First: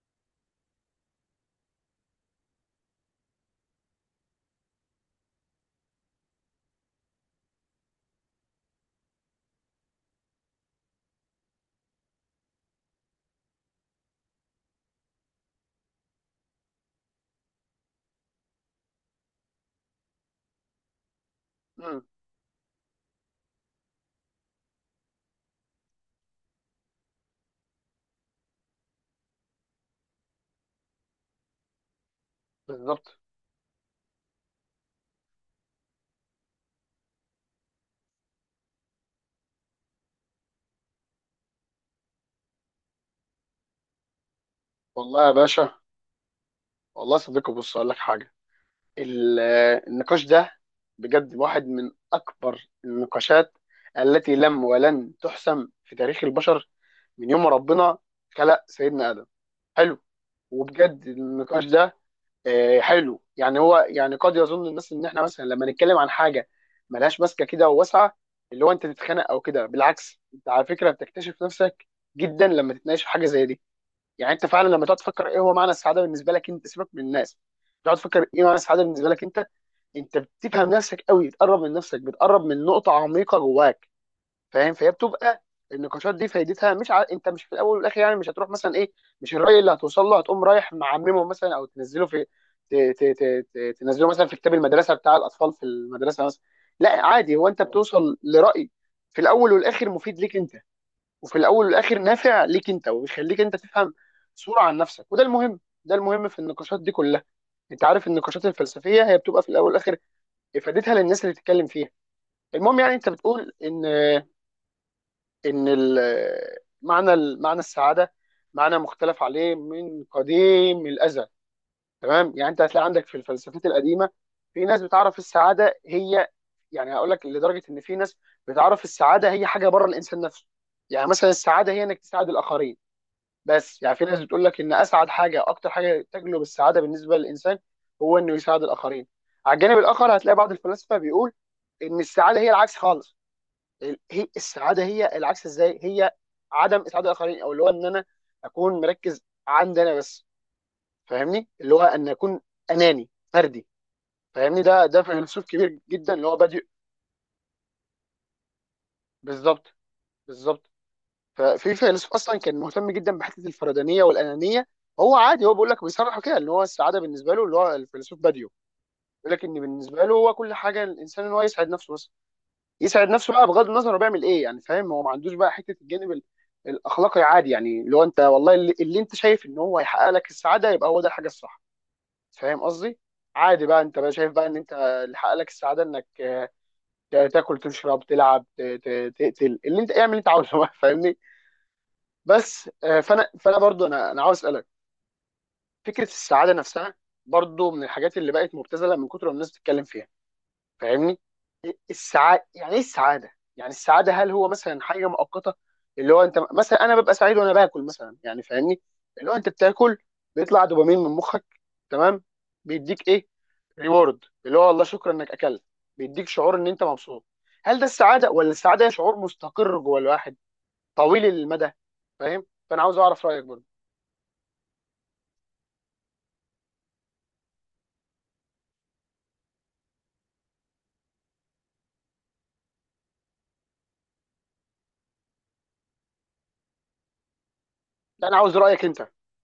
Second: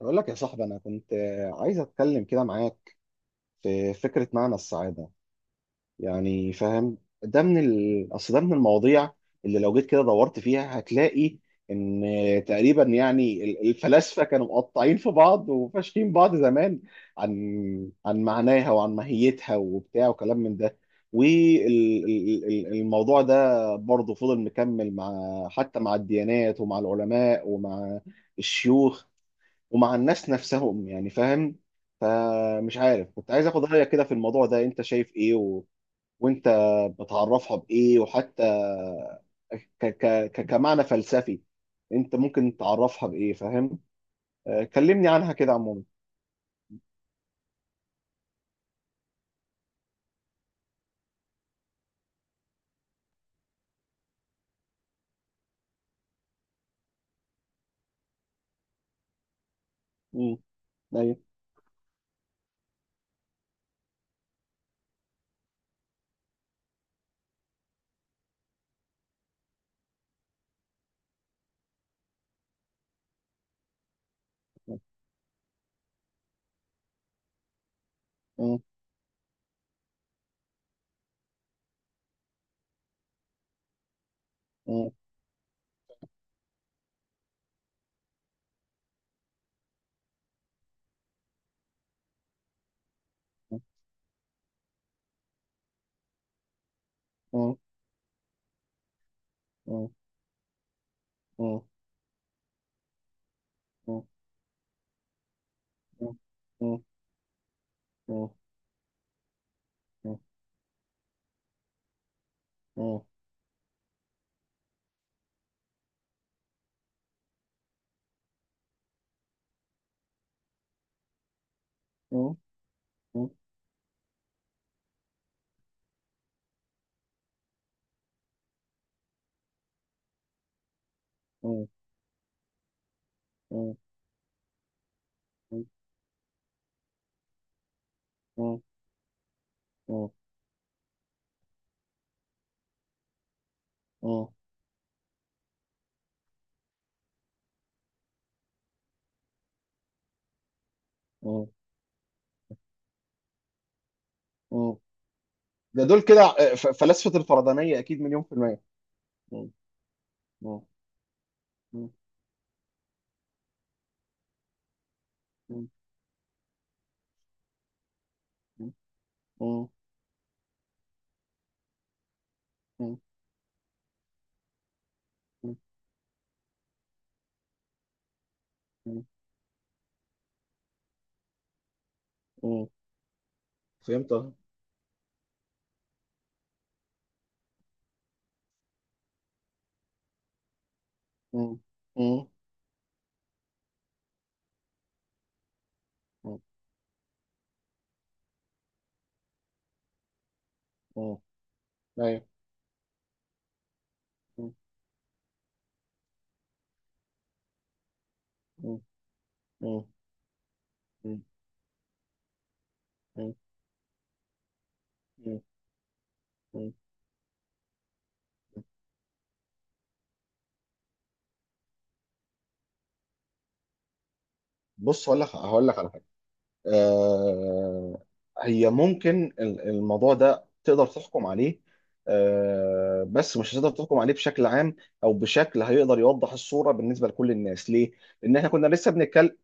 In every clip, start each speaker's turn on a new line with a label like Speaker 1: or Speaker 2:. Speaker 1: بقول لك يا صاحبي أنا كنت عايز أتكلم كده معاك في فكرة معنى السعادة، يعني فاهم؟ أصل ده من المواضيع اللي لو جيت كده دورت فيها هتلاقي إن تقريبا يعني الفلاسفة كانوا مقطعين في بعض وفاشكين بعض زمان عن معناها وعن ماهيتها وبتاع وكلام من ده.
Speaker 2: مم.
Speaker 1: والموضوع ده برضه فضل مكمل مع، حتى مع الديانات ومع العلماء ومع الشيوخ ومع الناس نفسهم، يعني فاهم؟ فمش عارف،
Speaker 2: بالظبط.
Speaker 1: كنت عايز اخد رايك كده في الموضوع ده، انت شايف ايه وانت بتعرفها بايه؟ وحتى ك... ك... كمعنى فلسفي انت ممكن تعرفها بايه، فاهم؟ كلمني
Speaker 2: والله يا
Speaker 1: عنها كده
Speaker 2: باشا،
Speaker 1: عموما.
Speaker 2: والله يا صديقي بص اقول لك حاجه. ال- النقاش ده بجد واحد من اكبر النقاشات التي لم ولن تحسم في تاريخ البشر من يوم ما ربنا خلق سيدنا ادم. حلو،
Speaker 1: مم.
Speaker 2: وبجد
Speaker 1: أيوة.
Speaker 2: النقاش ده حلو. يعني هو يعني قد يظن الناس ان احنا مثلا لما نتكلم عن حاجه ملهاش ماسكه كده وواسعه اللي هو انت تتخانق او كده، بالعكس انت على فكره بتكتشف نفسك جدا لما تتناقش في حاجه زي دي. يعني انت فعلا لما تقعد تفكر ايه هو معنى السعاده بالنسبه لك انت، سيبك من الناس، تقعد تفكر ايه معنى
Speaker 1: مم.
Speaker 2: السعاده بالنسبه لك انت، انت بتفهم نفسك قوي، بتقرب من نفسك، بتقرب من نقطه عميقه جواك. فاهم؟
Speaker 1: مم.
Speaker 2: فهي بتبقى النقاشات دي فايدتها مش انت مش في الاول والاخر، يعني مش هتروح مثلا ايه، مش الراي اللي هتوصل له هتقوم رايح معممه مثلا او تنزله في
Speaker 1: مم.
Speaker 2: تنزله مثلا في كتاب المدرسه بتاع الاطفال في المدرسه مثلا. لا عادي، هو
Speaker 1: مم.
Speaker 2: انت بتوصل لراي في الاول
Speaker 1: مم.
Speaker 2: والاخر مفيد ليك انت، وفي
Speaker 1: مم.
Speaker 2: الاول والاخر نافع ليك انت، وبيخليك انت تفهم
Speaker 1: مم.
Speaker 2: صورة عن نفسك. وده المهم، ده المهم في
Speaker 1: مم.
Speaker 2: النقاشات
Speaker 1: مم.
Speaker 2: دي كلها. انت عارف
Speaker 1: مم.
Speaker 2: النقاشات الفلسفية هي بتبقى في الاول والاخر افادتها للناس اللي بتتكلم فيها. المهم، يعني
Speaker 1: مم.
Speaker 2: انت بتقول ان ان ال- معنى السعادة معنى مختلف عليه من قديم الازل.
Speaker 1: مم.
Speaker 2: تمام،
Speaker 1: مم.
Speaker 2: يعني انت هتلاقي عندك في
Speaker 1: مم.
Speaker 2: الفلسفات القديمة في ناس بتعرف السعادة هي، يعني هقول لك لدرجة ان في ناس بتعرف السعادة هي حاجة بره الانسان نفسه. يعني مثلا السعادة هي انك تساعد الاخرين. بس يعني في ناس بتقول لك ان اسعد حاجه، اكتر حاجه تجلب السعاده بالنسبه للانسان، هو انه يساعد الاخرين. على الجانب
Speaker 1: مم.
Speaker 2: الاخر هتلاقي بعض الفلاسفه بيقول ان السعاده هي العكس خالص. هي
Speaker 1: مم.
Speaker 2: السعاده هي العكس ازاي؟ هي عدم اسعاد الاخرين، او اللي هو ان انا اكون مركز عندي انا بس.
Speaker 1: مم.
Speaker 2: فاهمني؟ اللي هو ان اكون اناني فردي. فاهمني؟
Speaker 1: مم.
Speaker 2: ده فيلسوف كبير
Speaker 1: ده دول
Speaker 2: جدا
Speaker 1: كده،
Speaker 2: اللي هو بادئ.
Speaker 1: فلاسفة الفردانية أكيد مليون في المية. مم.
Speaker 2: بالظبط،
Speaker 1: مم.
Speaker 2: بالظبط. ففي
Speaker 1: مم.
Speaker 2: فيلسوف اصلا كان مهتم جدا بحته الفردانيه والانانيه. هو عادي، هو
Speaker 1: مم.
Speaker 2: بيقول لك، بيصرح كده ان هو السعاده بالنسبه له، اللي هو الفيلسوف باديو، بيقول لك ان
Speaker 1: مم.
Speaker 2: بالنسبه له هو كل حاجه الانسان ان هو يسعد نفسه بس.
Speaker 1: مم.
Speaker 2: يسعد نفسه بقى بغض النظر هو بيعمل ايه. يعني فاهم، هو ما عندوش بقى
Speaker 1: مم.
Speaker 2: حته الجانب الاخلاقي عادي. يعني اللي هو انت والله اللي
Speaker 1: مم.
Speaker 2: انت شايف ان هو هيحقق لك السعاده يبقى هو ده الحاجه الصح. فاهم
Speaker 1: مم.
Speaker 2: قصدي؟ عادي بقى انت بقى
Speaker 1: فهمت
Speaker 2: شايف
Speaker 1: أهو.
Speaker 2: بقى ان انت اللي حقق لك السعاده انك تاكل، تشرب، تلعب، تقتل، اللي انت اعمل اللي انت عاوزه بقى. فاهمني؟
Speaker 1: مم. مم.
Speaker 2: بس فانا برضو انا عاوز اسالك، فكره
Speaker 1: مم.
Speaker 2: السعاده نفسها برضو من الحاجات اللي بقت مبتذله من كتر ما الناس بتتكلم فيها.
Speaker 1: مم.
Speaker 2: فاهمني؟
Speaker 1: أيوه.
Speaker 2: السعاده يعني ايه السعاده؟ يعني السعاده، هل هو
Speaker 1: مم.
Speaker 2: مثلا حاجه مؤقته اللي هو انت مثلا، انا ببقى سعيد وانا باكل مثلا؟ يعني فاهمني،
Speaker 1: مم.
Speaker 2: اللي هو انت
Speaker 1: مم.
Speaker 2: بتاكل، بيطلع دوبامين من
Speaker 1: مم.
Speaker 2: مخك، تمام، بيديك ايه،
Speaker 1: مم.
Speaker 2: ريورد اللي هو والله شكرا انك
Speaker 1: مم.
Speaker 2: اكلت، بيديك شعور ان
Speaker 1: مم.
Speaker 2: انت مبسوط. هل ده السعاده، ولا السعاده هي شعور مستقر جوه الواحد طويل المدى؟ فاهم؟ فانا عاوز اعرف رايك برضو.
Speaker 1: بص، هقول لك على حاجة. آه هي ممكن الموضوع ده تقدر تحكم عليه، بس مش هتقدر تحكم عليه بشكل عام، أو بشكل هيقدر يوضح الصورة بالنسبة لكل الناس. ليه؟
Speaker 2: لا انا
Speaker 1: لأن احنا
Speaker 2: عاوز
Speaker 1: كنا
Speaker 2: رايك
Speaker 1: لسه
Speaker 2: انت.
Speaker 1: بنتكلم.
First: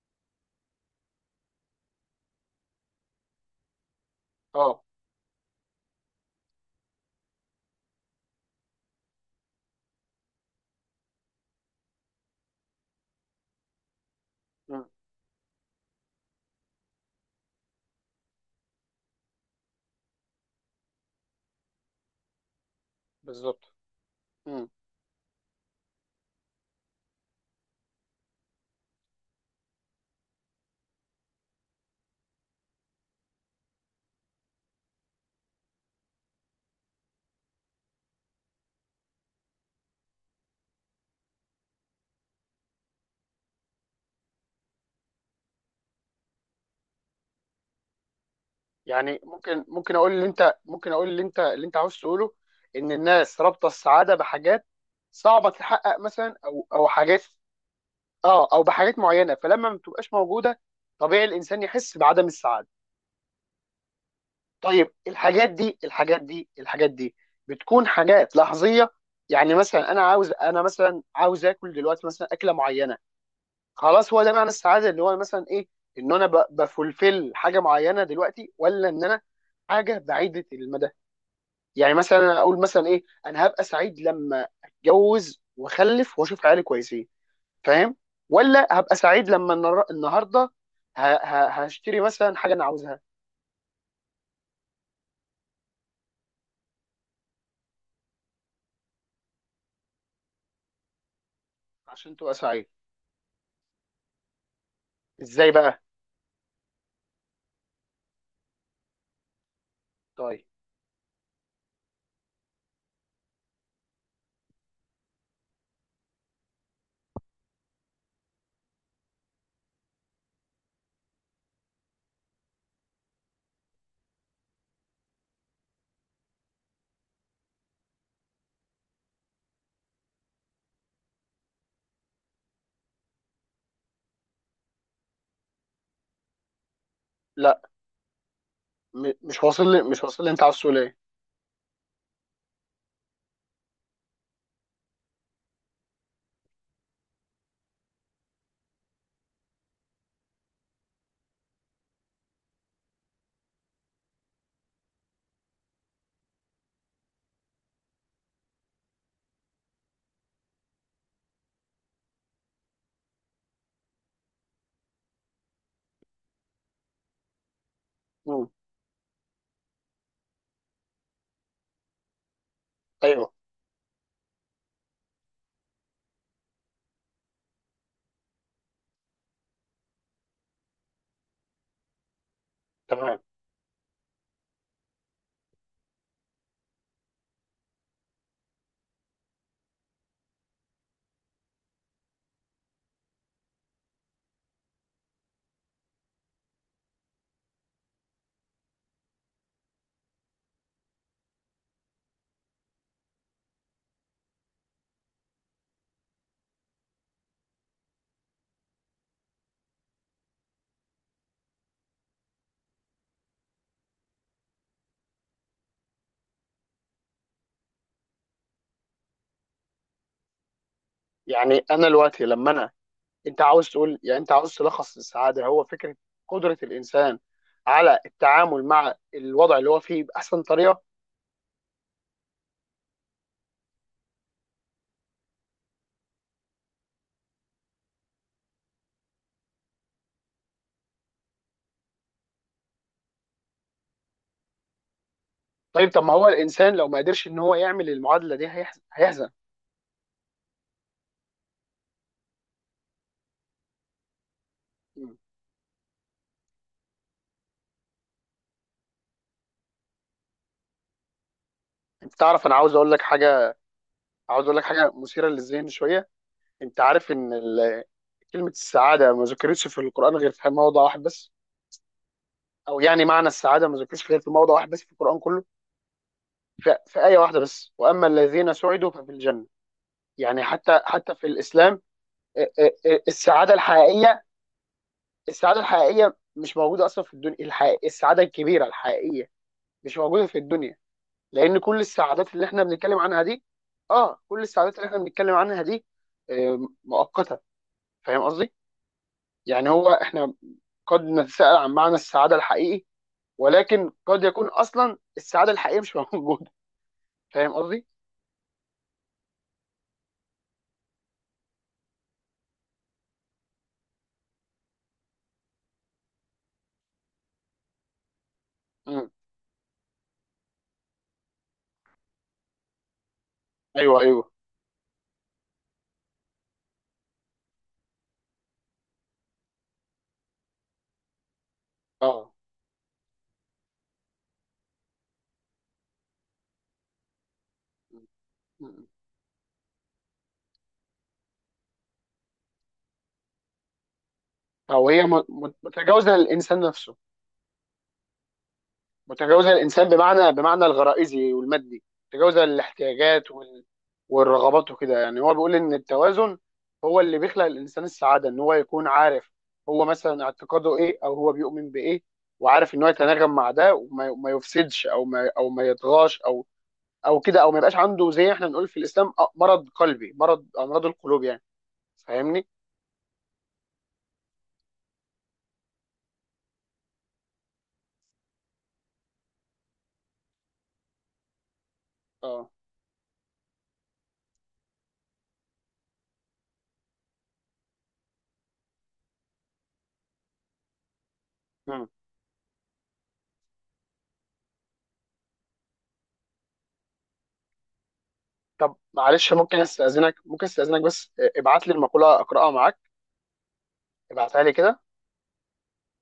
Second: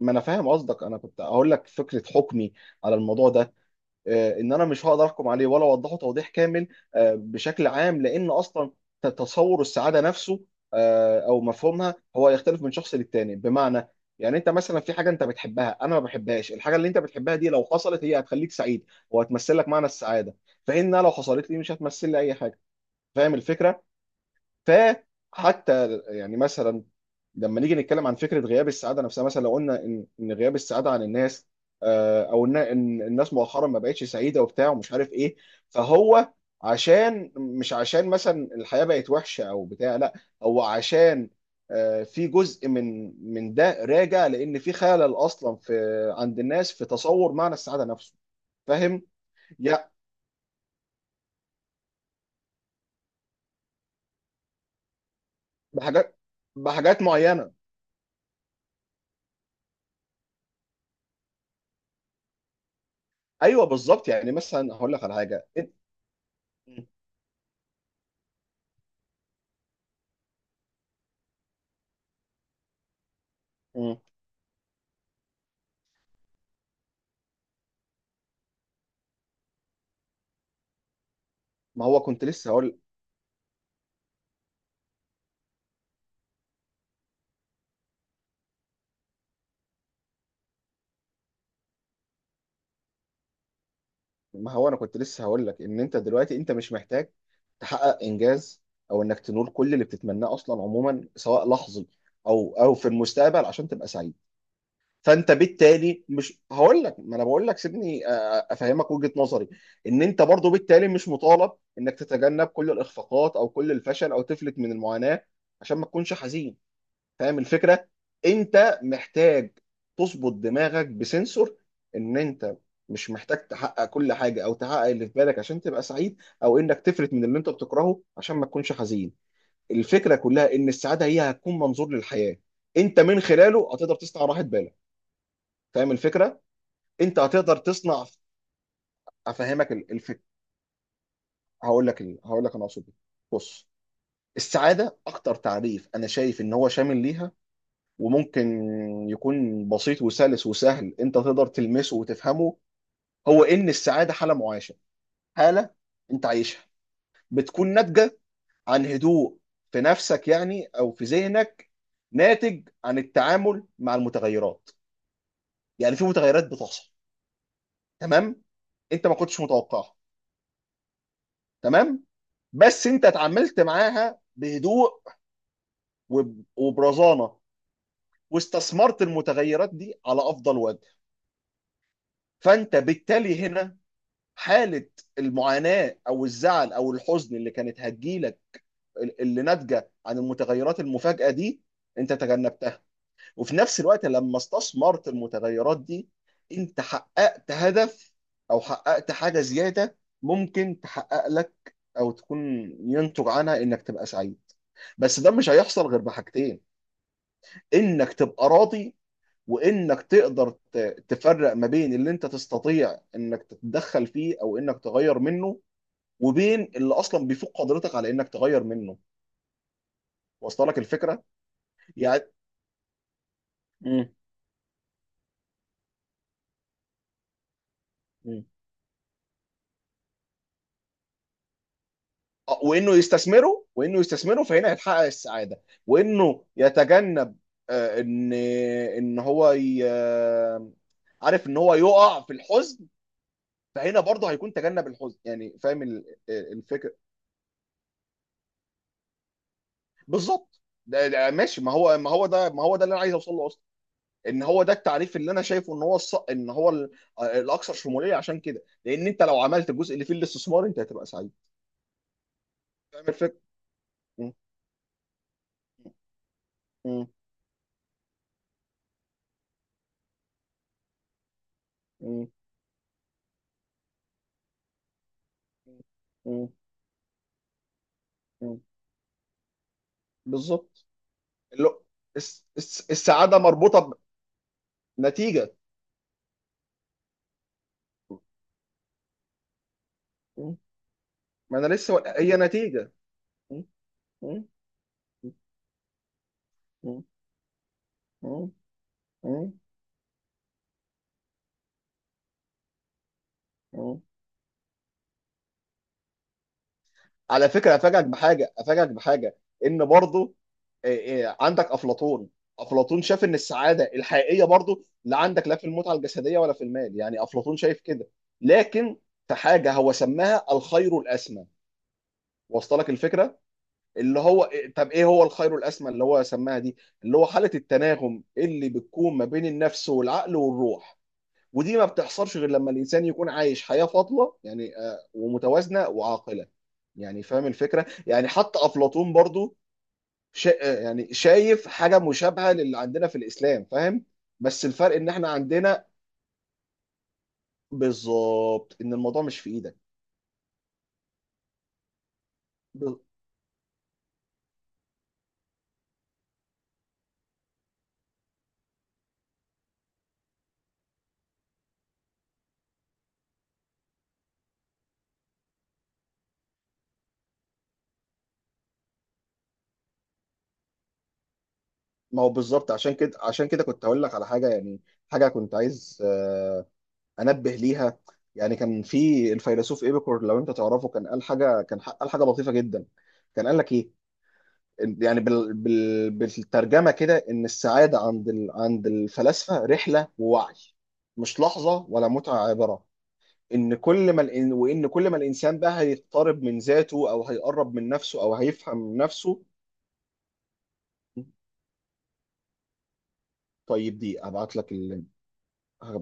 Speaker 1: ما انا فاهم قصدك، انا كنت هقول لك فكره حكمي على الموضوع ده. ان انا
Speaker 2: اه.
Speaker 1: مش هقدر احكم عليه ولا اوضحه توضيح كامل بشكل عام، لان اصلا تصور السعاده نفسه او مفهومها، هو يختلف من شخص للتاني. بمعنى يعني انت مثلا
Speaker 2: مم.
Speaker 1: في حاجه انت بتحبها انا ما بحبهاش، الحاجه اللي انت بتحبها دي لو حصلت هي هتخليك سعيد وهتمثل لك معنى السعاده، فانها لو حصلت لي مش هتمثل لي اي حاجه. فاهم
Speaker 2: بالظبط.
Speaker 1: الفكره؟
Speaker 2: مم.
Speaker 1: فحتى يعني مثلا لما نيجي نتكلم عن فكره غياب السعاده نفسها، مثلا لو قلنا ان غياب السعاده عن الناس، او ان إن الناس مؤخرا ما بقتش سعيده وبتاع ومش عارف ايه، فهو عشان، مش عشان مثلا الحياه بقت وحشه او بتاع، لا، هو عشان في جزء من ده راجع لان في خلل اصلا في عند الناس في تصور معنى السعاده نفسه، فاهم؟
Speaker 2: يعني ممكن،
Speaker 1: يا
Speaker 2: ممكن اقول اللي انت، ممكن اقول اللي انت اللي انت عاوز تقوله ان الناس رابطه السعاده بحاجات صعبه تتحقق
Speaker 1: بحاجات
Speaker 2: مثلا، او او
Speaker 1: بحاجات
Speaker 2: حاجات.
Speaker 1: معينه.
Speaker 2: اه او بحاجات معينه، فلما ما بتبقاش موجوده طبيعي الانسان يحس بعدم السعاده.
Speaker 1: ايوه بالظبط، يعني مثلا
Speaker 2: طيب
Speaker 1: هقول لك على حاجه.
Speaker 2: الحاجات دي، الحاجات دي، الحاجات دي بتكون حاجات لحظيه؟ يعني مثلا انا عاوز، انا مثلا عاوز اكل دلوقتي مثلا اكله معينه،
Speaker 1: مم.
Speaker 2: خلاص هو ده معنى السعاده، اللي هو مثلا ايه، ان انا بفulfill حاجه معينه دلوقتي، ولا ان انا حاجه بعيده المدى؟
Speaker 1: ما
Speaker 2: يعني
Speaker 1: هو
Speaker 2: مثلا
Speaker 1: كنت
Speaker 2: انا
Speaker 1: لسه
Speaker 2: اقول
Speaker 1: هقول،
Speaker 2: مثلا ايه، انا هبقى سعيد لما اتجوز واخلف واشوف عيالي كويسين؟ فاهم؟ ولا هبقى سعيد لما النهارده هشتري مثلا حاجه انا عاوزها؟
Speaker 1: ما هو انا كنت لسه هقول لك ان انت دلوقتي انت مش محتاج تحقق انجاز او انك تنول كل اللي بتتمناه اصلا، عموما، سواء لحظي
Speaker 2: عشان تبقى
Speaker 1: او
Speaker 2: سعيد.
Speaker 1: او في المستقبل عشان تبقى سعيد. فانت
Speaker 2: ازاي بقى؟
Speaker 1: بالتالي مش، هقول لك، ما انا بقول لك، سيبني افهمك وجهة نظري. ان انت
Speaker 2: طيب.
Speaker 1: برضو بالتالي مش مطالب انك تتجنب كل الاخفاقات او كل الفشل او تفلت من المعاناة عشان ما تكونش حزين، فاهم الفكره؟ انت محتاج تظبط دماغك بسنسور ان انت مش محتاج تحقق كل حاجه او تحقق اللي في بالك عشان تبقى سعيد، او انك تفلت من اللي انت بتكرهه عشان ما تكونش حزين. الفكره كلها ان السعاده هي هتكون منظور للحياه انت من خلاله هتقدر تصنع راحه بالك، فاهم الفكره؟ انت هتقدر
Speaker 2: لا،
Speaker 1: تصنع،
Speaker 2: مش واصل
Speaker 1: افهمك
Speaker 2: لي،
Speaker 1: ال-
Speaker 2: مش
Speaker 1: الفكره
Speaker 2: واصل لي، انت عاوز تقول ايه؟
Speaker 1: هقول لك انا اقصد إيه. بص، السعاده اكتر تعريف انا شايف ان هو شامل ليها وممكن يكون بسيط وسلس وسهل انت تقدر تلمسه وتفهمه، هو ان السعاده حاله معاشه، حاله انت عايشها، بتكون ناتجه عن هدوء في نفسك يعني او في ذهنك، ناتج عن التعامل مع المتغيرات. يعني في متغيرات بتحصل، تمام،
Speaker 2: مم.
Speaker 1: انت ما كنتش متوقعها، تمام، بس انت
Speaker 2: ايوه.
Speaker 1: اتعاملت معاها بهدوء وبرزانه واستثمرت المتغيرات دي على افضل وجه، فانت
Speaker 2: تمام.
Speaker 1: بالتالي هنا حالة المعاناة أو الزعل أو الحزن اللي كانت هتجيلك، اللي ناتجة عن المتغيرات المفاجئة دي، أنت تجنبتها. وفي نفس الوقت لما استثمرت المتغيرات دي أنت حققت هدف أو حققت حاجة زيادة ممكن تحقق لك، أو تكون ينتج عنها إنك تبقى سعيد. بس ده مش هيحصل غير بحاجتين: إنك تبقى راضي، وانك تقدر تفرق ما بين اللي انت تستطيع انك تتدخل فيه او انك تغير منه، وبين اللي اصلا بيفوق قدرتك على انك تغير منه. واصله لك الفكره؟
Speaker 2: يعني انا
Speaker 1: يعني.
Speaker 2: دلوقتي لما انا، انت عاوز تقول،
Speaker 1: مم.
Speaker 2: يعني انت عاوز تلخص السعاده هو فكره قدره الانسان على
Speaker 1: مم.
Speaker 2: التعامل مع الوضع اللي هو فيه باحسن طريقه.
Speaker 1: وانه يستثمره فهنا هيتحقق السعاده، وانه يتجنب ان ان هو ي... آه، عارف ان هو يقع في الحزن، فهنا برضه هيكون تجنب الحزن، يعني فاهم
Speaker 2: طيب، طب ما هو الانسان لو
Speaker 1: الفكره؟
Speaker 2: ما قدرش ان هو يعمل المعادله دي هيحزن.
Speaker 1: بالظبط، ده ماشي، ما هو ده اللي انا عايز اوصل له اصلا، ان هو ده التعريف
Speaker 2: مم.
Speaker 1: اللي انا شايفه ان هو الص... ان هو ال- الاكثر شموليه عشان كده، لان انت لو عملت الجزء اللي فيه الاستثمار انت هتبقى سعيد،
Speaker 2: انت تعرف، انا عاوز اقول لك
Speaker 1: فاهم الفكره؟
Speaker 2: حاجه،
Speaker 1: م-
Speaker 2: عاوز اقول لك حاجه مثيره للذهن شويه. انت
Speaker 1: م-
Speaker 2: عارف ان كلمه السعاده ما ذكرتش في القران غير في موضع واحد بس،
Speaker 1: م-
Speaker 2: او يعني معنى السعاده ما ذكرش غير في موضع واحد بس في القران كله.
Speaker 1: م-
Speaker 2: في ايه واحده بس، واما الذين
Speaker 1: م.
Speaker 2: سعدوا ففي الجنه. يعني حتى،
Speaker 1: بالظبط،
Speaker 2: حتى في
Speaker 1: اللي
Speaker 2: الاسلام
Speaker 1: هو السعاده
Speaker 2: السعاده
Speaker 1: مربوطه
Speaker 2: الحقيقيه،
Speaker 1: بنتيجه.
Speaker 2: السعاده الحقيقيه مش موجوده اصلا في الدنيا. الحقيقة السعاده الكبيره الحقيقيه مش موجوده في
Speaker 1: م.
Speaker 2: الدنيا، لان
Speaker 1: ما انا
Speaker 2: كل
Speaker 1: لسه
Speaker 2: السعادات
Speaker 1: هي
Speaker 2: اللي احنا
Speaker 1: نتيجه.
Speaker 2: بنتكلم عنها دي،
Speaker 1: م-
Speaker 2: اه كل
Speaker 1: م-
Speaker 2: السعادات اللي احنا بنتكلم عنها دي
Speaker 1: م-
Speaker 2: مؤقته. فاهم
Speaker 1: م-
Speaker 2: قصدي؟
Speaker 1: م-
Speaker 2: يعني هو احنا قد نتساءل عن معنى السعاده الحقيقي، ولكن
Speaker 1: م.
Speaker 2: قد يكون اصلا السعاده الحقيقيه مش موجوده.
Speaker 1: على
Speaker 2: فاهم
Speaker 1: فكره
Speaker 2: قصدي؟
Speaker 1: افاجئك بحاجه، افاجئك بحاجه، ان برضو إيه، إيه، عندك افلاطون. افلاطون شاف ان السعاده الحقيقيه برضو لا عندك لا في المتعه الجسديه ولا في المال، يعني افلاطون شايف كده، لكن
Speaker 2: مم.
Speaker 1: في حاجه هو سماها الخير الاسمى، وصلك الفكره؟
Speaker 2: ايوه،
Speaker 1: اللي
Speaker 2: ايوه.
Speaker 1: هو طب ايه هو الخير الاسمى اللي هو سماها دي؟ اللي هو حاله التناغم اللي بتكون ما بين النفس والعقل والروح، ودي ما
Speaker 2: اه.
Speaker 1: بتحصلش غير لما الانسان يكون عايش حياه فاضله، يعني ومتوازنه وعاقله، يعني فاهم الفكره؟ يعني حتى
Speaker 2: مم.
Speaker 1: افلاطون برضو شا... يعني شايف حاجه مشابهه للي عندنا في الاسلام، فاهم؟ بس
Speaker 2: او
Speaker 1: الفرق
Speaker 2: هي
Speaker 1: ان احنا عندنا،
Speaker 2: متجاوزه للانسان نفسه.
Speaker 1: بالظبط، ان الموضوع مش
Speaker 2: متجاوزه
Speaker 1: في ايدك.
Speaker 2: الانسان بمعنى، بمعنى الغرائزي والمادي، متجاوزه
Speaker 1: ب-
Speaker 2: الاحتياجات والرغبات وكده. يعني هو بيقول ان التوازن هو اللي بيخلق الانسان السعاده، ان هو يكون عارف هو مثلا اعتقاده ايه، او هو بيؤمن بايه، وعارف ان هو يتناغم مع ده، وما ما يفسدش، او ما، او ما يطغاش، او او كده، او ما يبقاش عنده زي احنا بنقول في الاسلام مرض قلبي، مرض امراض القلوب يعني.
Speaker 1: ما هو
Speaker 2: فاهمني؟
Speaker 1: بالظبط، عشان كده عشان كده كنت هقول لك على حاجه يعني، حاجه كنت عايز انبه ليها. يعني كان في الفيلسوف ايبيكور، لو انت تعرفه، كان قال حاجه، قال حاجه
Speaker 2: اه.
Speaker 1: لطيفه جدا، كان قال لك ايه؟ يعني بالترجمه كده، ان السعاده عند الفلاسفه رحله ووعي، مش لحظه
Speaker 2: مم.
Speaker 1: ولا متعه عابره. ان كل ما وان كل ما الانسان بقى هيقترب من ذاته او هيقرب من نفسه او
Speaker 2: طب
Speaker 1: هيفهم
Speaker 2: معلش،
Speaker 1: نفسه.
Speaker 2: ممكن استاذنك، ممكن استاذنك بس ابعت لي المقوله اقراها معاك.
Speaker 1: طيب دي
Speaker 2: ابعتها لي
Speaker 1: ابعت لك
Speaker 2: كده.
Speaker 1: اللينك، هبعت.